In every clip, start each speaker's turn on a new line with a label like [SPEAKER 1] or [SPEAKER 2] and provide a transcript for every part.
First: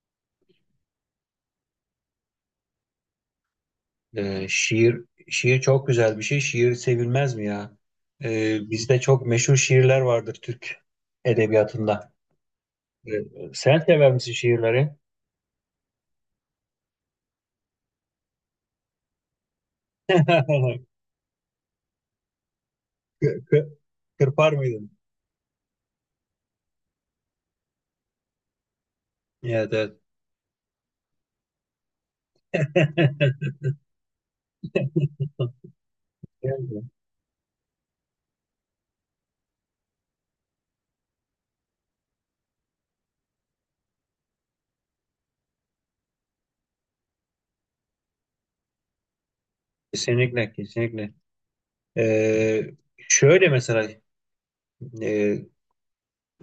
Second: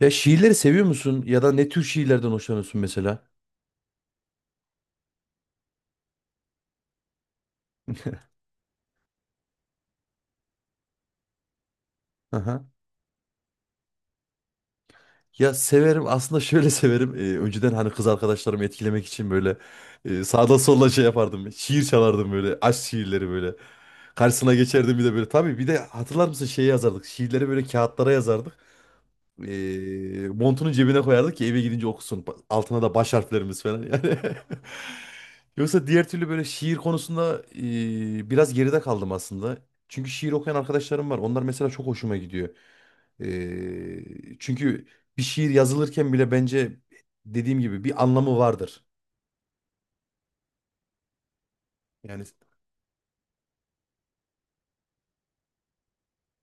[SPEAKER 1] Ya şiirleri seviyor musun? Ya da ne tür şiirlerden hoşlanıyorsun mesela?
[SPEAKER 2] Ee, şiir şiir çok güzel bir şey. Şiir sevilmez mi ya? Bizde çok meşhur şiirler vardır Türk edebiyatında.
[SPEAKER 1] Aha.
[SPEAKER 2] Ee, Sen sever misin şiirleri?
[SPEAKER 1] Ya severim aslında, şöyle severim. Önceden hani kız arkadaşlarımı etkilemek için böyle sağda
[SPEAKER 2] Kı-
[SPEAKER 1] solda şey yapardım. Şiir çalardım böyle, aşk şiirleri böyle.
[SPEAKER 2] kı- Kırpar
[SPEAKER 1] Karşısına
[SPEAKER 2] mıydın?
[SPEAKER 1] geçerdim bir de böyle. Tabii bir de hatırlar mısın, şey yazardık. Şiirleri böyle kağıtlara yazardık.
[SPEAKER 2] Evet, evet.
[SPEAKER 1] Montunun cebine koyardık ki eve gidince okusun. Altına da baş harflerimiz falan yani. Yoksa diğer türlü böyle şiir konusunda biraz geride kaldım aslında. Çünkü şiir okuyan arkadaşlarım var. Onlar mesela çok hoşuma gidiyor. Çünkü bir şiir yazılırken bile bence dediğim gibi bir anlamı vardır.
[SPEAKER 2] Kesinlikle, kesinlikle.
[SPEAKER 1] Yani.
[SPEAKER 2] Ee, Şöyle mesela, e,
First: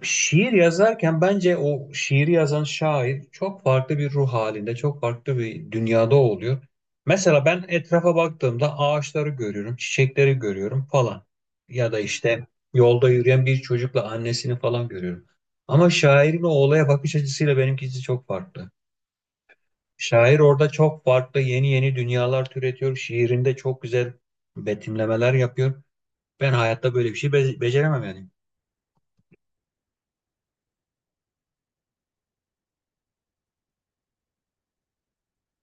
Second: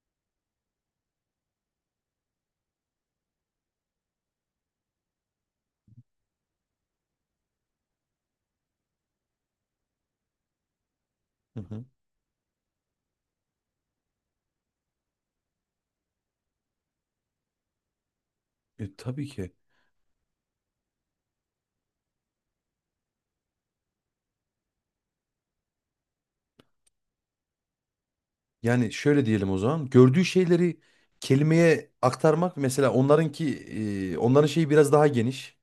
[SPEAKER 2] şiir yazarken bence o şiiri yazan şair çok farklı bir ruh halinde, çok farklı bir dünyada oluyor. Mesela ben etrafa baktığımda ağaçları görüyorum, çiçekleri görüyorum falan.
[SPEAKER 1] Hı hı.
[SPEAKER 2] Ya da işte yolda yürüyen bir çocukla annesini falan görüyorum. Ama şairin o olaya bakış açısıyla benimkisi çok farklı.
[SPEAKER 1] Tabii ki.
[SPEAKER 2] Şair orada çok farklı yeni yeni dünyalar türetiyor. Şiirinde çok güzel betimlemeler yapıyor. Ben hayatta böyle bir şey beceremem yani.
[SPEAKER 1] Yani şöyle diyelim o zaman. Gördüğü şeyleri kelimeye aktarmak, mesela onlarınki, onların şeyi biraz daha geniş.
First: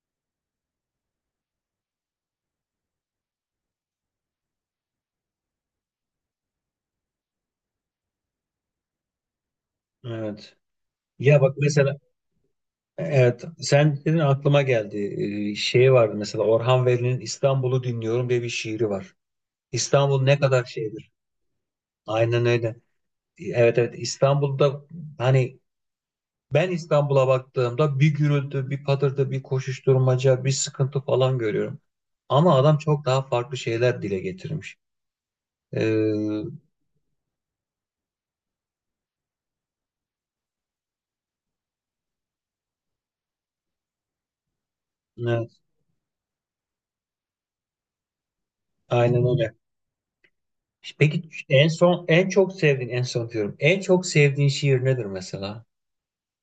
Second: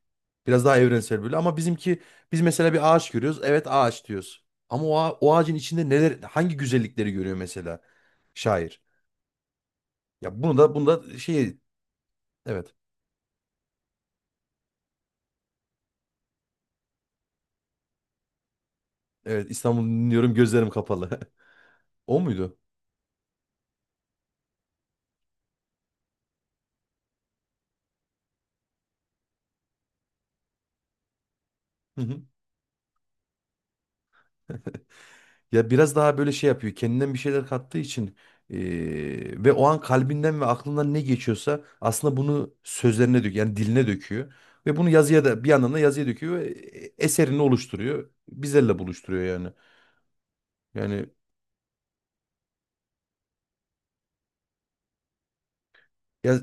[SPEAKER 1] Biraz daha evrensel böyle, ama bizimki, biz mesela bir ağaç görüyoruz. Evet, ağaç diyoruz. Ama o ağacın içinde neler, hangi güzellikleri görüyor mesela şair. Ya bunu
[SPEAKER 2] Evet.
[SPEAKER 1] da bunu da
[SPEAKER 2] Ya bak
[SPEAKER 1] şey,
[SPEAKER 2] mesela,
[SPEAKER 1] evet.
[SPEAKER 2] evet, sen dedin aklıma geldi. Şey vardı mesela, Orhan Veli'nin İstanbul'u dinliyorum diye bir şiiri var.
[SPEAKER 1] Evet, İstanbul'u
[SPEAKER 2] İstanbul
[SPEAKER 1] dinliyorum,
[SPEAKER 2] ne kadar
[SPEAKER 1] gözlerim kapalı.
[SPEAKER 2] şeydir.
[SPEAKER 1] O
[SPEAKER 2] Aynen
[SPEAKER 1] muydu?
[SPEAKER 2] öyle. Evet, evet, İstanbul'da hani ben İstanbul'a baktığımda bir gürültü, bir patırtı, bir koşuşturmaca, bir sıkıntı falan görüyorum. Ama adam çok daha farklı şeyler dile getirmiş.
[SPEAKER 1] Ya
[SPEAKER 2] Ee,
[SPEAKER 1] biraz daha böyle şey yapıyor. Kendinden bir şeyler kattığı için, ve o an kalbinden ve aklından ne geçiyorsa aslında bunu sözlerine döküyor. Yani diline döküyor. Ve bunu yazıya da, bir
[SPEAKER 2] evet,
[SPEAKER 1] yandan da yazıya döküyor ve eserini oluşturuyor. Bizlerle buluşturuyor
[SPEAKER 2] aynen
[SPEAKER 1] yani.
[SPEAKER 2] öyle.
[SPEAKER 1] Yani
[SPEAKER 2] Peki en son en çok sevdiğin, en son diyorum, en çok sevdiğin şiir nedir mesela?
[SPEAKER 1] ya,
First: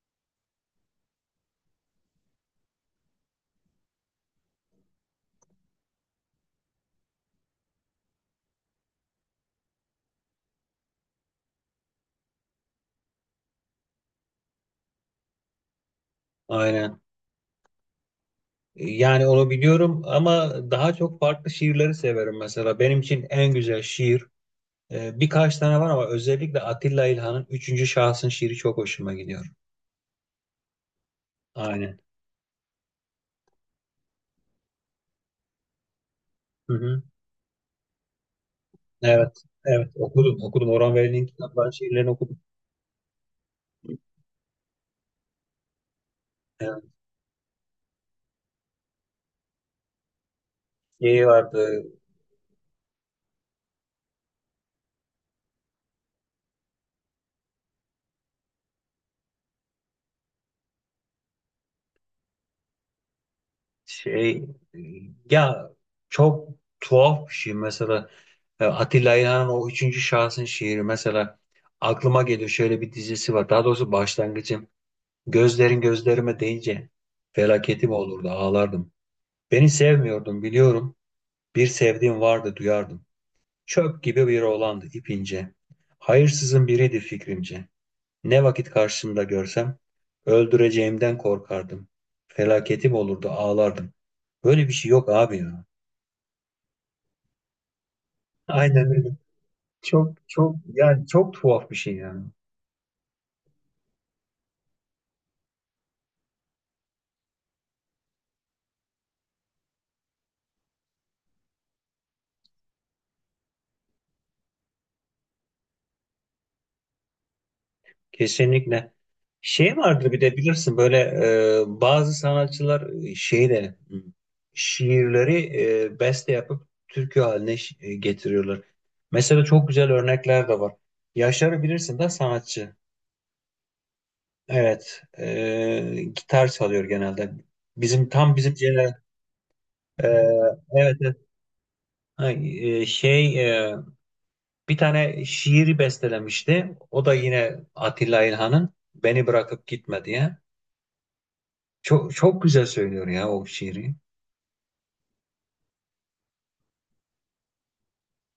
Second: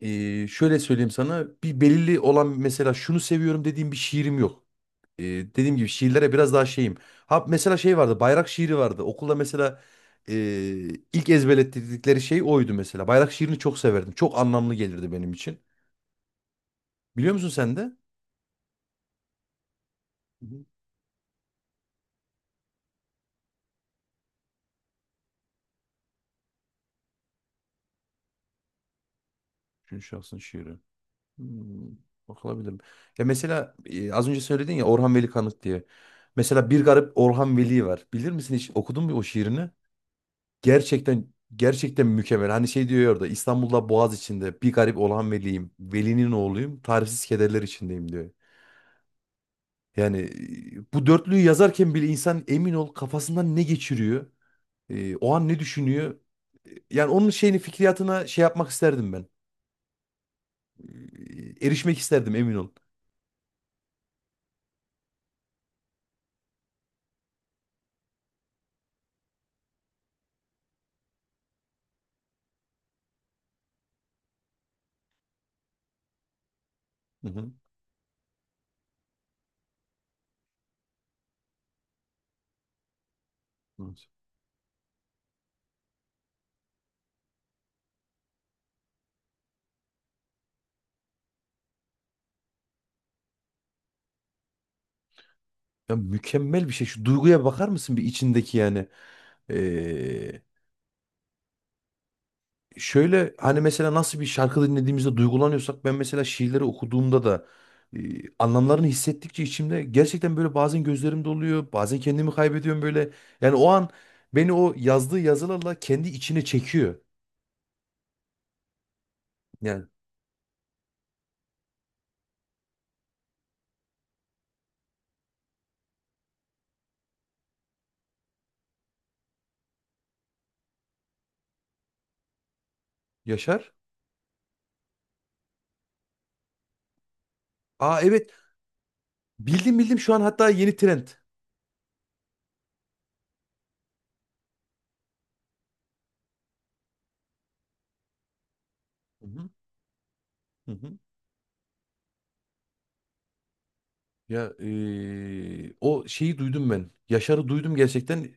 [SPEAKER 1] şöyle söyleyeyim sana, bir belirli olan, mesela şunu seviyorum dediğim bir şiirim yok. Dediğim gibi şiirlere biraz daha şeyim. Ha mesela şey vardı, bayrak şiiri vardı. Okulda mesela e, ilk ezberlettirdikleri şey oydu mesela. Bayrak şiirini çok severdim. Çok anlamlı gelirdi benim için.
[SPEAKER 2] Aynen.
[SPEAKER 1] Biliyor musun sen de? Hı
[SPEAKER 2] Yani onu biliyorum ama
[SPEAKER 1] hı.
[SPEAKER 2] daha çok farklı şiirleri severim mesela. Benim için en güzel şiir, birkaç tane var ama özellikle Atilla İlhan'ın Üçüncü Şahsın şiiri çok hoşuma gidiyor.
[SPEAKER 1] Üçüncü şahsın şiiri. Hmm,
[SPEAKER 2] Aynen.
[SPEAKER 1] Bakılabilir. Ya mesela az önce söyledin ya, Orhan Veli Kanık diye. Mesela
[SPEAKER 2] Hı
[SPEAKER 1] Bir
[SPEAKER 2] hı.
[SPEAKER 1] Garip Orhan Veli var. Bilir misin, hiç okudun mu o
[SPEAKER 2] Evet,
[SPEAKER 1] şiirini?
[SPEAKER 2] evet, okudum, okudum. Orhan
[SPEAKER 1] Gerçekten
[SPEAKER 2] Veli'nin kitaplarını,
[SPEAKER 1] gerçekten
[SPEAKER 2] şiirlerini okudum.
[SPEAKER 1] mükemmel. Hani şey diyor ya orada, İstanbul'da Boğaz içinde bir garip Orhan Veli'yim. Veli'nin
[SPEAKER 2] Yani
[SPEAKER 1] oğluyum. Tarifsiz kederler içindeyim diyor. Yani bu
[SPEAKER 2] şey
[SPEAKER 1] dörtlüyü
[SPEAKER 2] vardı,
[SPEAKER 1] yazarken bile insan, emin ol kafasından ne geçiriyor, o an ne düşünüyor. Yani onun şeyini, fikriyatına şey yapmak isterdim ben. Erişmek isterdim emin ol.
[SPEAKER 2] şey, e, ya, çok tuhaf bir şey mesela. E, Atilla İlhan'ın o üçüncü şahsın şiiri mesela aklıma geliyor. Şöyle bir dizisi var. Daha doğrusu başlangıcım. Gözlerin gözlerime değince
[SPEAKER 1] Hı hı.
[SPEAKER 2] felaketim olurdu, ağlardım. Beni sevmiyordum biliyorum. Bir sevdiğim vardı duyardım. Çöp
[SPEAKER 1] Evet.
[SPEAKER 2] gibi bir oğlandı ipince. Hayırsızın biriydi fikrimce. Ne vakit karşımda görsem öldüreceğimden korkardım. Felaketim olurdu, ağlardım. Böyle bir şey yok abi ya.
[SPEAKER 1] Ya mükemmel bir şey. Şu duyguya bakar mısın bir, içindeki
[SPEAKER 2] Aynen
[SPEAKER 1] yani?
[SPEAKER 2] öyle. Çok
[SPEAKER 1] Ee,
[SPEAKER 2] çok, yani çok tuhaf bir şey yani.
[SPEAKER 1] Şöyle hani, mesela nasıl bir şarkı dinlediğimizde duygulanıyorsak, ben mesela şiirleri okuduğumda da e, anlamlarını hissettikçe içimde, gerçekten böyle bazen gözlerim doluyor, bazen kendimi kaybediyorum böyle. Yani o an beni o yazdığı yazılarla kendi içine çekiyor.
[SPEAKER 2] Kesinlikle. Şey
[SPEAKER 1] Yani.
[SPEAKER 2] vardır bir de bilirsin böyle, bazı sanatçılar şeyle hı, şiirleri beste yapıp türkü haline getiriyorlar. Mesela çok güzel örnekler de var. Yaşar'ı bilirsin de sanatçı.
[SPEAKER 1] Yaşar.
[SPEAKER 2] Evet, gitar çalıyor genelde.
[SPEAKER 1] Aa,
[SPEAKER 2] Bizim
[SPEAKER 1] evet,
[SPEAKER 2] tam bizim jener,
[SPEAKER 1] bildim bildim
[SPEAKER 2] e,
[SPEAKER 1] şu an, hatta yeni
[SPEAKER 2] evet,
[SPEAKER 1] trend.
[SPEAKER 2] evet. Ha, e, şey e, bir tane şiiri bestelemişti. O da yine Atilla İlhan'ın
[SPEAKER 1] Hı
[SPEAKER 2] Beni
[SPEAKER 1] hı.
[SPEAKER 2] Bırakıp Gitme diye.
[SPEAKER 1] Hı hı.
[SPEAKER 2] Çok çok güzel söylüyor ya o şiiri.
[SPEAKER 1] Ya o şeyi duydum ben. Yaşar'ı duydum, gerçekten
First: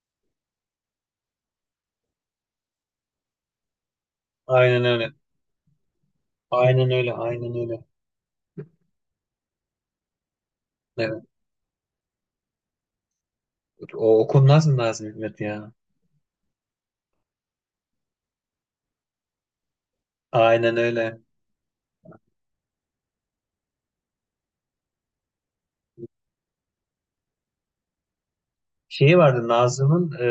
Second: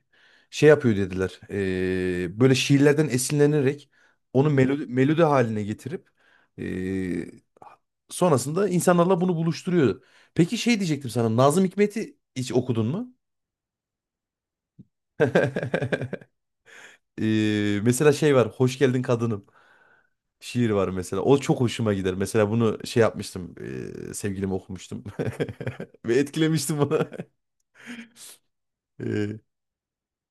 [SPEAKER 1] şey yapıyor dediler. Böyle şiirlerden esinlenerek onu
[SPEAKER 2] Aynen
[SPEAKER 1] melodi,
[SPEAKER 2] öyle.
[SPEAKER 1] melodi haline getirip
[SPEAKER 2] Aynen öyle.
[SPEAKER 1] eee,
[SPEAKER 2] Aynen öyle.
[SPEAKER 1] sonrasında insanlarla bunu buluşturuyor. Peki şey diyecektim
[SPEAKER 2] Evet.
[SPEAKER 1] sana. Nazım Hikmet'i hiç okudun mu?
[SPEAKER 2] O okunmaz mı Nazım Hikmet ya?
[SPEAKER 1] Mesela şey var. Hoş Geldin Kadınım. Şiir
[SPEAKER 2] Aynen
[SPEAKER 1] var
[SPEAKER 2] öyle.
[SPEAKER 1] mesela. O çok hoşuma gider. Mesela bunu şey yapmıştım. Sevgilime okumuştum. Ve etkilemiştim bunu.
[SPEAKER 2] Şeyi
[SPEAKER 1] Ee,
[SPEAKER 2] vardı Nazım'ın,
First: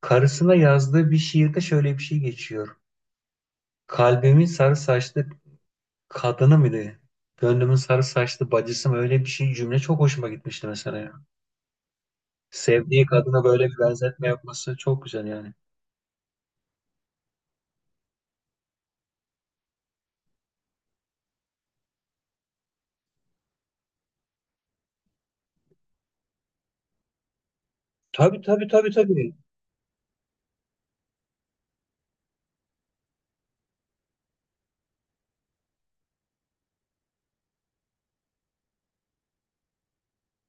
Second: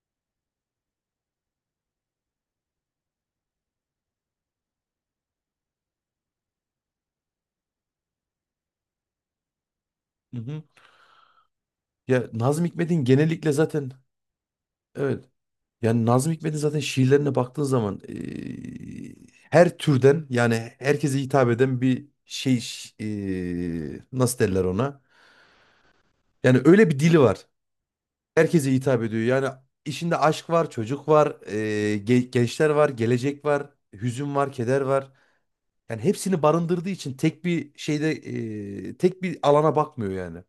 [SPEAKER 2] karısına yazdığı bir şiirde şöyle bir şey geçiyor. Kalbimin sarı saçlı kadını mıydı? Gönlümün sarı saçlı bacısı mı? Öyle bir şey cümle çok hoşuma
[SPEAKER 1] Hı hı.
[SPEAKER 2] gitmişti mesela ya.
[SPEAKER 1] Ya Nazım Hikmet'in
[SPEAKER 2] Sevdiği kadına
[SPEAKER 1] genellikle
[SPEAKER 2] böyle bir
[SPEAKER 1] zaten,
[SPEAKER 2] benzetme yapması çok
[SPEAKER 1] evet.
[SPEAKER 2] güzel yani.
[SPEAKER 1] Yani Nazım Hikmet'in zaten şiirlerine baktığın zaman her türden, yani herkese hitap eden bir şey, nasıl derler ona? Yani öyle bir dili var.
[SPEAKER 2] Tabii, tabii,
[SPEAKER 1] Herkese
[SPEAKER 2] tabii,
[SPEAKER 1] hitap ediyor.
[SPEAKER 2] tabii.
[SPEAKER 1] Yani işinde aşk var, çocuk var, gençler var, gelecek var, hüzün var, keder var. Yani hepsini barındırdığı için, tek bir şeyde tek bir alana bakmıyor yani.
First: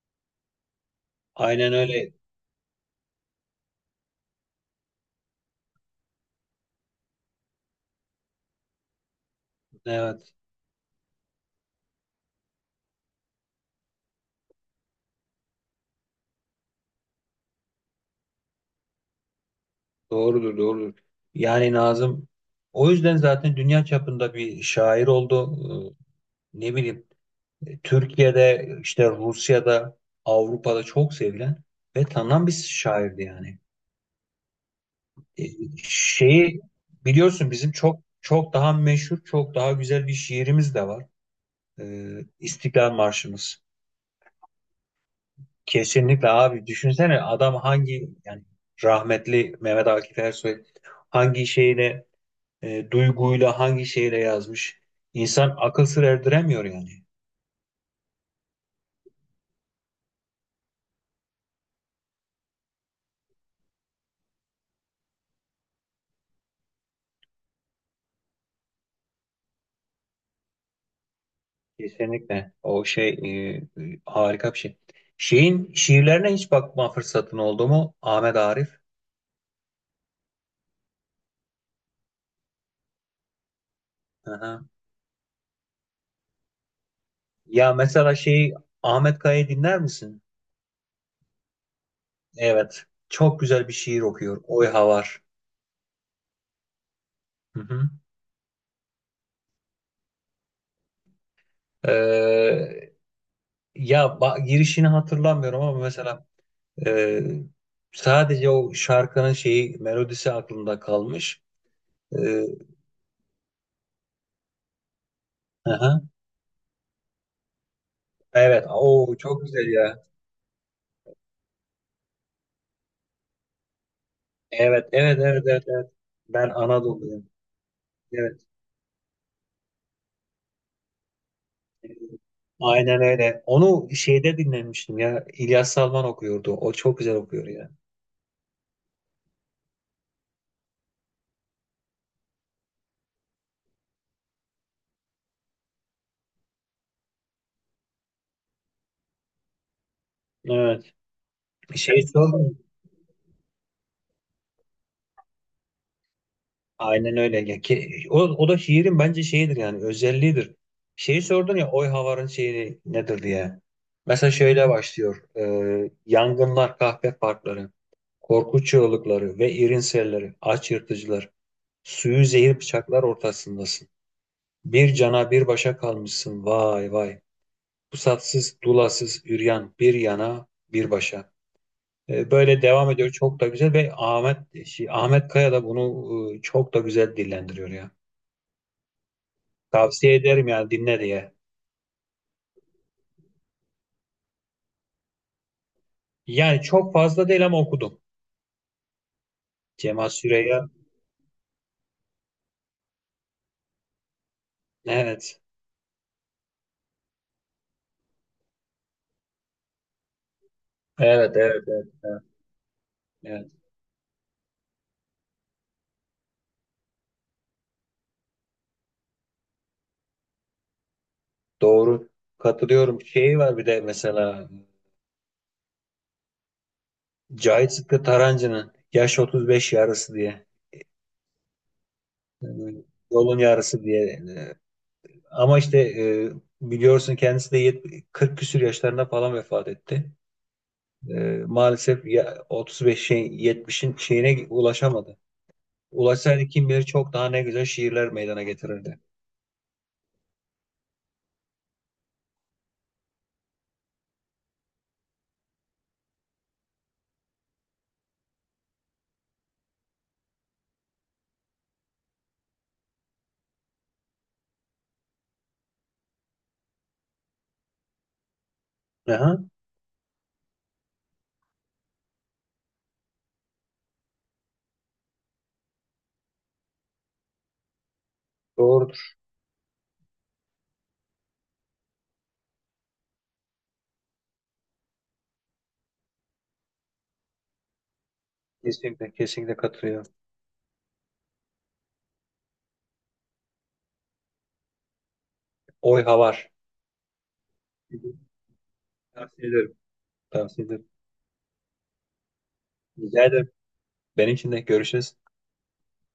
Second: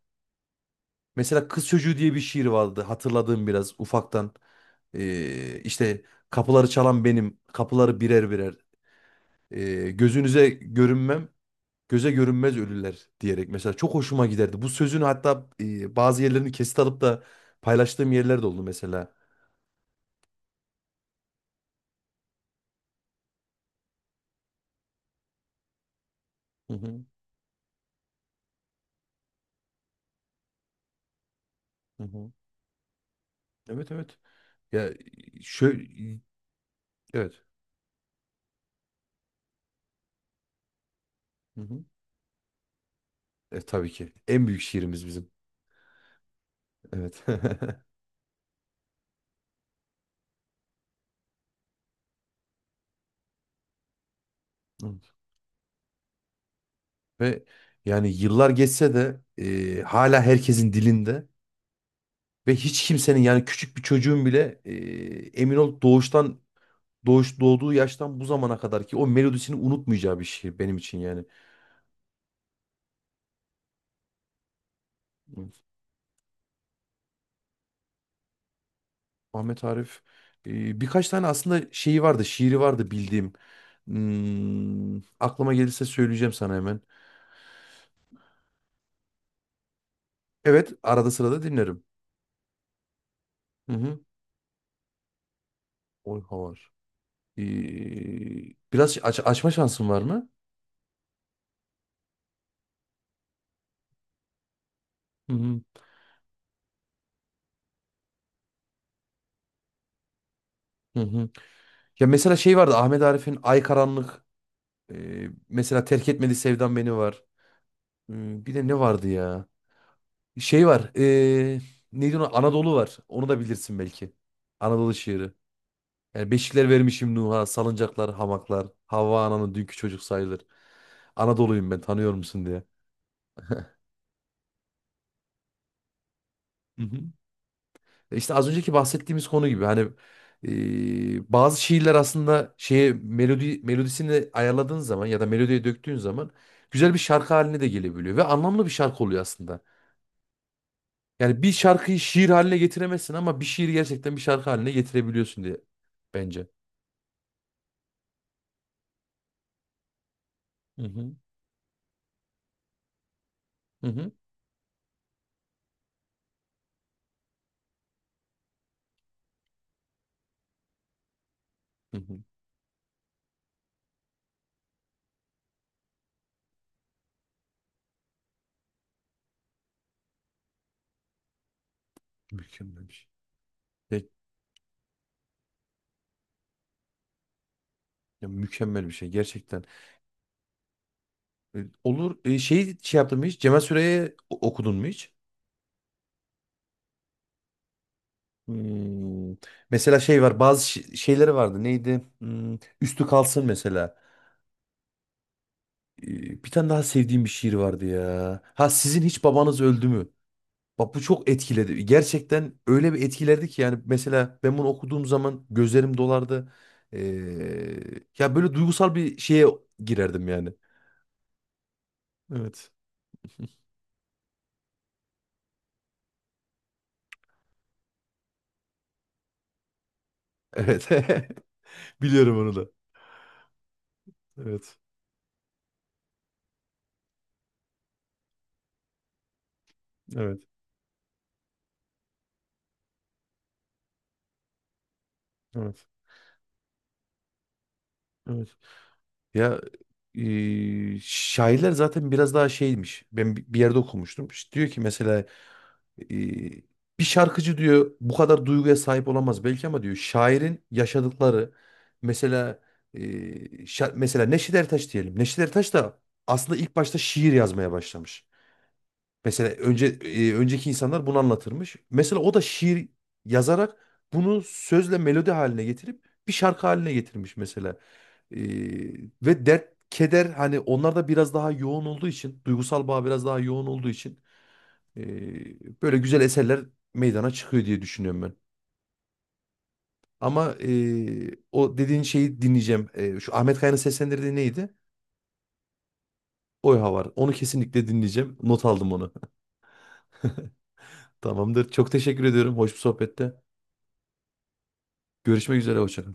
[SPEAKER 1] Mesela Kız
[SPEAKER 2] Aynen
[SPEAKER 1] Çocuğu
[SPEAKER 2] öyle.
[SPEAKER 1] diye bir şiir vardı hatırladığım, biraz ufaktan. İşte kapıları çalan benim, kapıları birer birer.
[SPEAKER 2] Evet.
[SPEAKER 1] Gözünüze görünmem, göze görünmez ölüler diyerek mesela çok hoşuma giderdi. Bu sözün hatta bazı yerlerini kesit alıp da paylaştığım yerler de oldu mesela.
[SPEAKER 2] Doğrudur, doğrudur. Yani Nazım o yüzden zaten dünya çapında bir şair oldu.
[SPEAKER 1] Hı
[SPEAKER 2] Ne
[SPEAKER 1] hı,
[SPEAKER 2] bileyim, Türkiye'de işte, Rusya'da, Avrupa'da çok sevilen
[SPEAKER 1] hı
[SPEAKER 2] ve
[SPEAKER 1] hı.
[SPEAKER 2] tanınan bir şairdi yani.
[SPEAKER 1] Evet, evet. Ya
[SPEAKER 2] E,
[SPEAKER 1] şöyle,
[SPEAKER 2] şeyi
[SPEAKER 1] evet.
[SPEAKER 2] biliyorsun, bizim çok çok daha meşhur, çok daha güzel bir şiirimiz de var.
[SPEAKER 1] Hı hı.
[SPEAKER 2] E, İstiklal Marşımız.
[SPEAKER 1] Tabii ki. En büyük şiirimiz bizim.
[SPEAKER 2] Kesinlikle abi, düşünsene
[SPEAKER 1] Evet.
[SPEAKER 2] adam hangi yani, rahmetli Mehmet Akif Ersoy hangi şeyle, duyguyla, hangi şeyle yazmış.
[SPEAKER 1] Evet.
[SPEAKER 2] İnsan akıl sır erdiremiyor yani.
[SPEAKER 1] Ve yani yıllar geçse de hala herkesin dilinde, ve hiç kimsenin, yani küçük bir çocuğun bile emin ol doğuştan, doğduğu yaştan bu zamana kadar ki o melodisini unutmayacağı bir şiir benim için yani.
[SPEAKER 2] Kesinlikle. O şey e, e, Harika bir şey.
[SPEAKER 1] Evet.
[SPEAKER 2] Şeyin şiirlerine hiç bakma fırsatın oldu mu? Ahmet Arif.
[SPEAKER 1] Ahmet Arif, birkaç tane aslında şeyi vardı, şiiri vardı bildiğim.
[SPEAKER 2] Hı.
[SPEAKER 1] Aklıma gelirse söyleyeceğim sana hemen.
[SPEAKER 2] Ya mesela şey, Ahmet Kaya'yı dinler misin?
[SPEAKER 1] Evet, arada sırada dinlerim.
[SPEAKER 2] Evet. Çok güzel
[SPEAKER 1] Hı
[SPEAKER 2] bir
[SPEAKER 1] hı.
[SPEAKER 2] şiir okuyor. Oyha var.
[SPEAKER 1] Oy havar. E,
[SPEAKER 2] Hı hı.
[SPEAKER 1] Biraz açma şansın var mı?
[SPEAKER 2] Ee, Ya, girişini
[SPEAKER 1] Hı hı.
[SPEAKER 2] hatırlamıyorum ama mesela, e, sadece o şarkının şeyi melodisi aklımda
[SPEAKER 1] Hı hı.
[SPEAKER 2] kalmış.
[SPEAKER 1] Ya mesela
[SPEAKER 2] Ee,
[SPEAKER 1] şey vardı, Ahmet Arif'in Ay Karanlık.
[SPEAKER 2] hı
[SPEAKER 1] Mesela
[SPEAKER 2] hı.
[SPEAKER 1] Terk Etmedi Sevdam Beni var. Bir
[SPEAKER 2] Evet.
[SPEAKER 1] de ne vardı
[SPEAKER 2] O çok
[SPEAKER 1] ya?
[SPEAKER 2] güzel ya.
[SPEAKER 1] Şey var. Neydi ona? Anadolu var. Onu da bilirsin belki.
[SPEAKER 2] Evet,
[SPEAKER 1] Anadolu
[SPEAKER 2] evet,
[SPEAKER 1] şiiri.
[SPEAKER 2] evet, evet, evet.
[SPEAKER 1] Yani
[SPEAKER 2] Ben
[SPEAKER 1] beşikler vermişim
[SPEAKER 2] Anadolu'yum.
[SPEAKER 1] Nuh'a. Salıncaklar,
[SPEAKER 2] Evet.
[SPEAKER 1] hamaklar. Havva ananın dünkü çocuk sayılır. Anadolu'yum ben, tanıyor musun diye.
[SPEAKER 2] Aynen öyle. Onu şeyde dinlemiştim ya. İlyas Salman okuyordu. O
[SPEAKER 1] Hı hı.
[SPEAKER 2] çok güzel okuyor ya.
[SPEAKER 1] İşte az önceki bahsettiğimiz konu gibi hani, bazı şiirler aslında şeye, melodisini ayarladığın zaman ya da melodiye döktüğün zaman güzel bir şarkı haline de gelebiliyor ve anlamlı bir şarkı oluyor aslında.
[SPEAKER 2] Evet.
[SPEAKER 1] Yani bir şarkıyı
[SPEAKER 2] Şey
[SPEAKER 1] şiir
[SPEAKER 2] sor.
[SPEAKER 1] haline getiremezsin, ama bir şiiri gerçekten bir şarkı haline getirebiliyorsun diye, bence.
[SPEAKER 2] Aynen öyle. Ya ki, o, o da şiirin bence şeyidir yani, özelliğidir.
[SPEAKER 1] Hı hı.
[SPEAKER 2] Şeyi sordun ya, oy havarın şeyi nedir diye.
[SPEAKER 1] Hı hı.
[SPEAKER 2] Mesela şöyle başlıyor. Yangınlar, kahpe parkları, korku çığlıkları ve irin selleri, aç yırtıcılar,
[SPEAKER 1] Hı hı.
[SPEAKER 2] suyu zehir bıçaklar ortasındasın. Bir cana bir başa kalmışsın vay vay. Pusatsız, dulasız, üryan bir yana, bir başa. Böyle
[SPEAKER 1] Mükemmel
[SPEAKER 2] devam
[SPEAKER 1] bir şey.
[SPEAKER 2] ediyor, çok da güzel ve
[SPEAKER 1] Ya-
[SPEAKER 2] Ahmet, şey, Ahmet Kaya da bunu, çok da güzel dillendiriyor ya.
[SPEAKER 1] Ya mükemmel bir şey gerçekten.
[SPEAKER 2] Tavsiye ederim yani, dinle diye.
[SPEAKER 1] E, Olur. Şey yaptın mı hiç? Cemal Süreya'yı okudun mu hiç?
[SPEAKER 2] Yani çok fazla değil ama okudum.
[SPEAKER 1] Hmm. Mesela
[SPEAKER 2] Cemal
[SPEAKER 1] şey var, bazı
[SPEAKER 2] Süreya.
[SPEAKER 1] şeyleri vardı, neydi, Üstü Kalsın mesela.
[SPEAKER 2] Evet.
[SPEAKER 1] Bir tane daha sevdiğim bir şiir vardı ya, ha sizin hiç babanız öldü mü, bak bu çok
[SPEAKER 2] Evet, evet,
[SPEAKER 1] etkiledi
[SPEAKER 2] evet, evet.
[SPEAKER 1] gerçekten. Öyle bir etkilerdi
[SPEAKER 2] Evet.
[SPEAKER 1] ki yani, mesela ben bunu okuduğum zaman gözlerim dolardı. Ee, Ya böyle duygusal bir şeye girerdim yani,
[SPEAKER 2] Doğru.
[SPEAKER 1] evet,
[SPEAKER 2] Katılıyorum. Şeyi var bir de mesela, Cahit Sıtkı Tarancı'nın Yaş 35 Yarısı diye.
[SPEAKER 1] evet. Biliyorum
[SPEAKER 2] Ee,
[SPEAKER 1] onu da.
[SPEAKER 2] Yolun Yarısı diye.
[SPEAKER 1] Evet,
[SPEAKER 2] Ama işte, biliyorsun kendisi de 40 küsür yaşlarında falan vefat etti.
[SPEAKER 1] evet,
[SPEAKER 2] Ee, Maalesef ya, 35'in 70'in şeyine ulaşamadı.
[SPEAKER 1] evet,
[SPEAKER 2] Ulaşsaydı kim bilir çok daha ne güzel şiirler meydana
[SPEAKER 1] evet.
[SPEAKER 2] getirirdi.
[SPEAKER 1] Ya şairler zaten biraz daha şeymiş. Ben bir yerde okumuştum. İşte diyor ki mesela, e, bir şarkıcı diyor bu kadar duyguya sahip olamaz belki, ama diyor şairin yaşadıkları, mesela e, mesela Neşet Ertaş diyelim. Neşet Ertaş da aslında ilk başta şiir yazmaya başlamış.
[SPEAKER 2] Aha.
[SPEAKER 1] Mesela önce önceki insanlar bunu anlatırmış. Mesela o da şiir yazarak bunu sözle melodi haline getirip bir şarkı haline getirmiş mesela. E,
[SPEAKER 2] Doğrudur.
[SPEAKER 1] Ve dert, keder, hani onlar da biraz daha yoğun olduğu için, duygusal bağ biraz daha yoğun olduğu için böyle güzel eserler meydana çıkıyor diye düşünüyorum ben.
[SPEAKER 2] Kesinlikle, kesinlikle katılıyorum.
[SPEAKER 1] Ama o dediğin şeyi dinleyeceğim. Şu Ahmet Kaya'nın seslendirdiği neydi?
[SPEAKER 2] Oy havar.
[SPEAKER 1] Oy Havar. Onu kesinlikle dinleyeceğim. Not aldım onu.
[SPEAKER 2] Tavsiye ederim. Tavsiye ederim.
[SPEAKER 1] Tamamdır. Çok teşekkür ediyorum. Hoş bir
[SPEAKER 2] Rica
[SPEAKER 1] sohbette.
[SPEAKER 2] ederim. Benim için de görüşürüz.
[SPEAKER 1] Görüşmek üzere. Hoşça kal.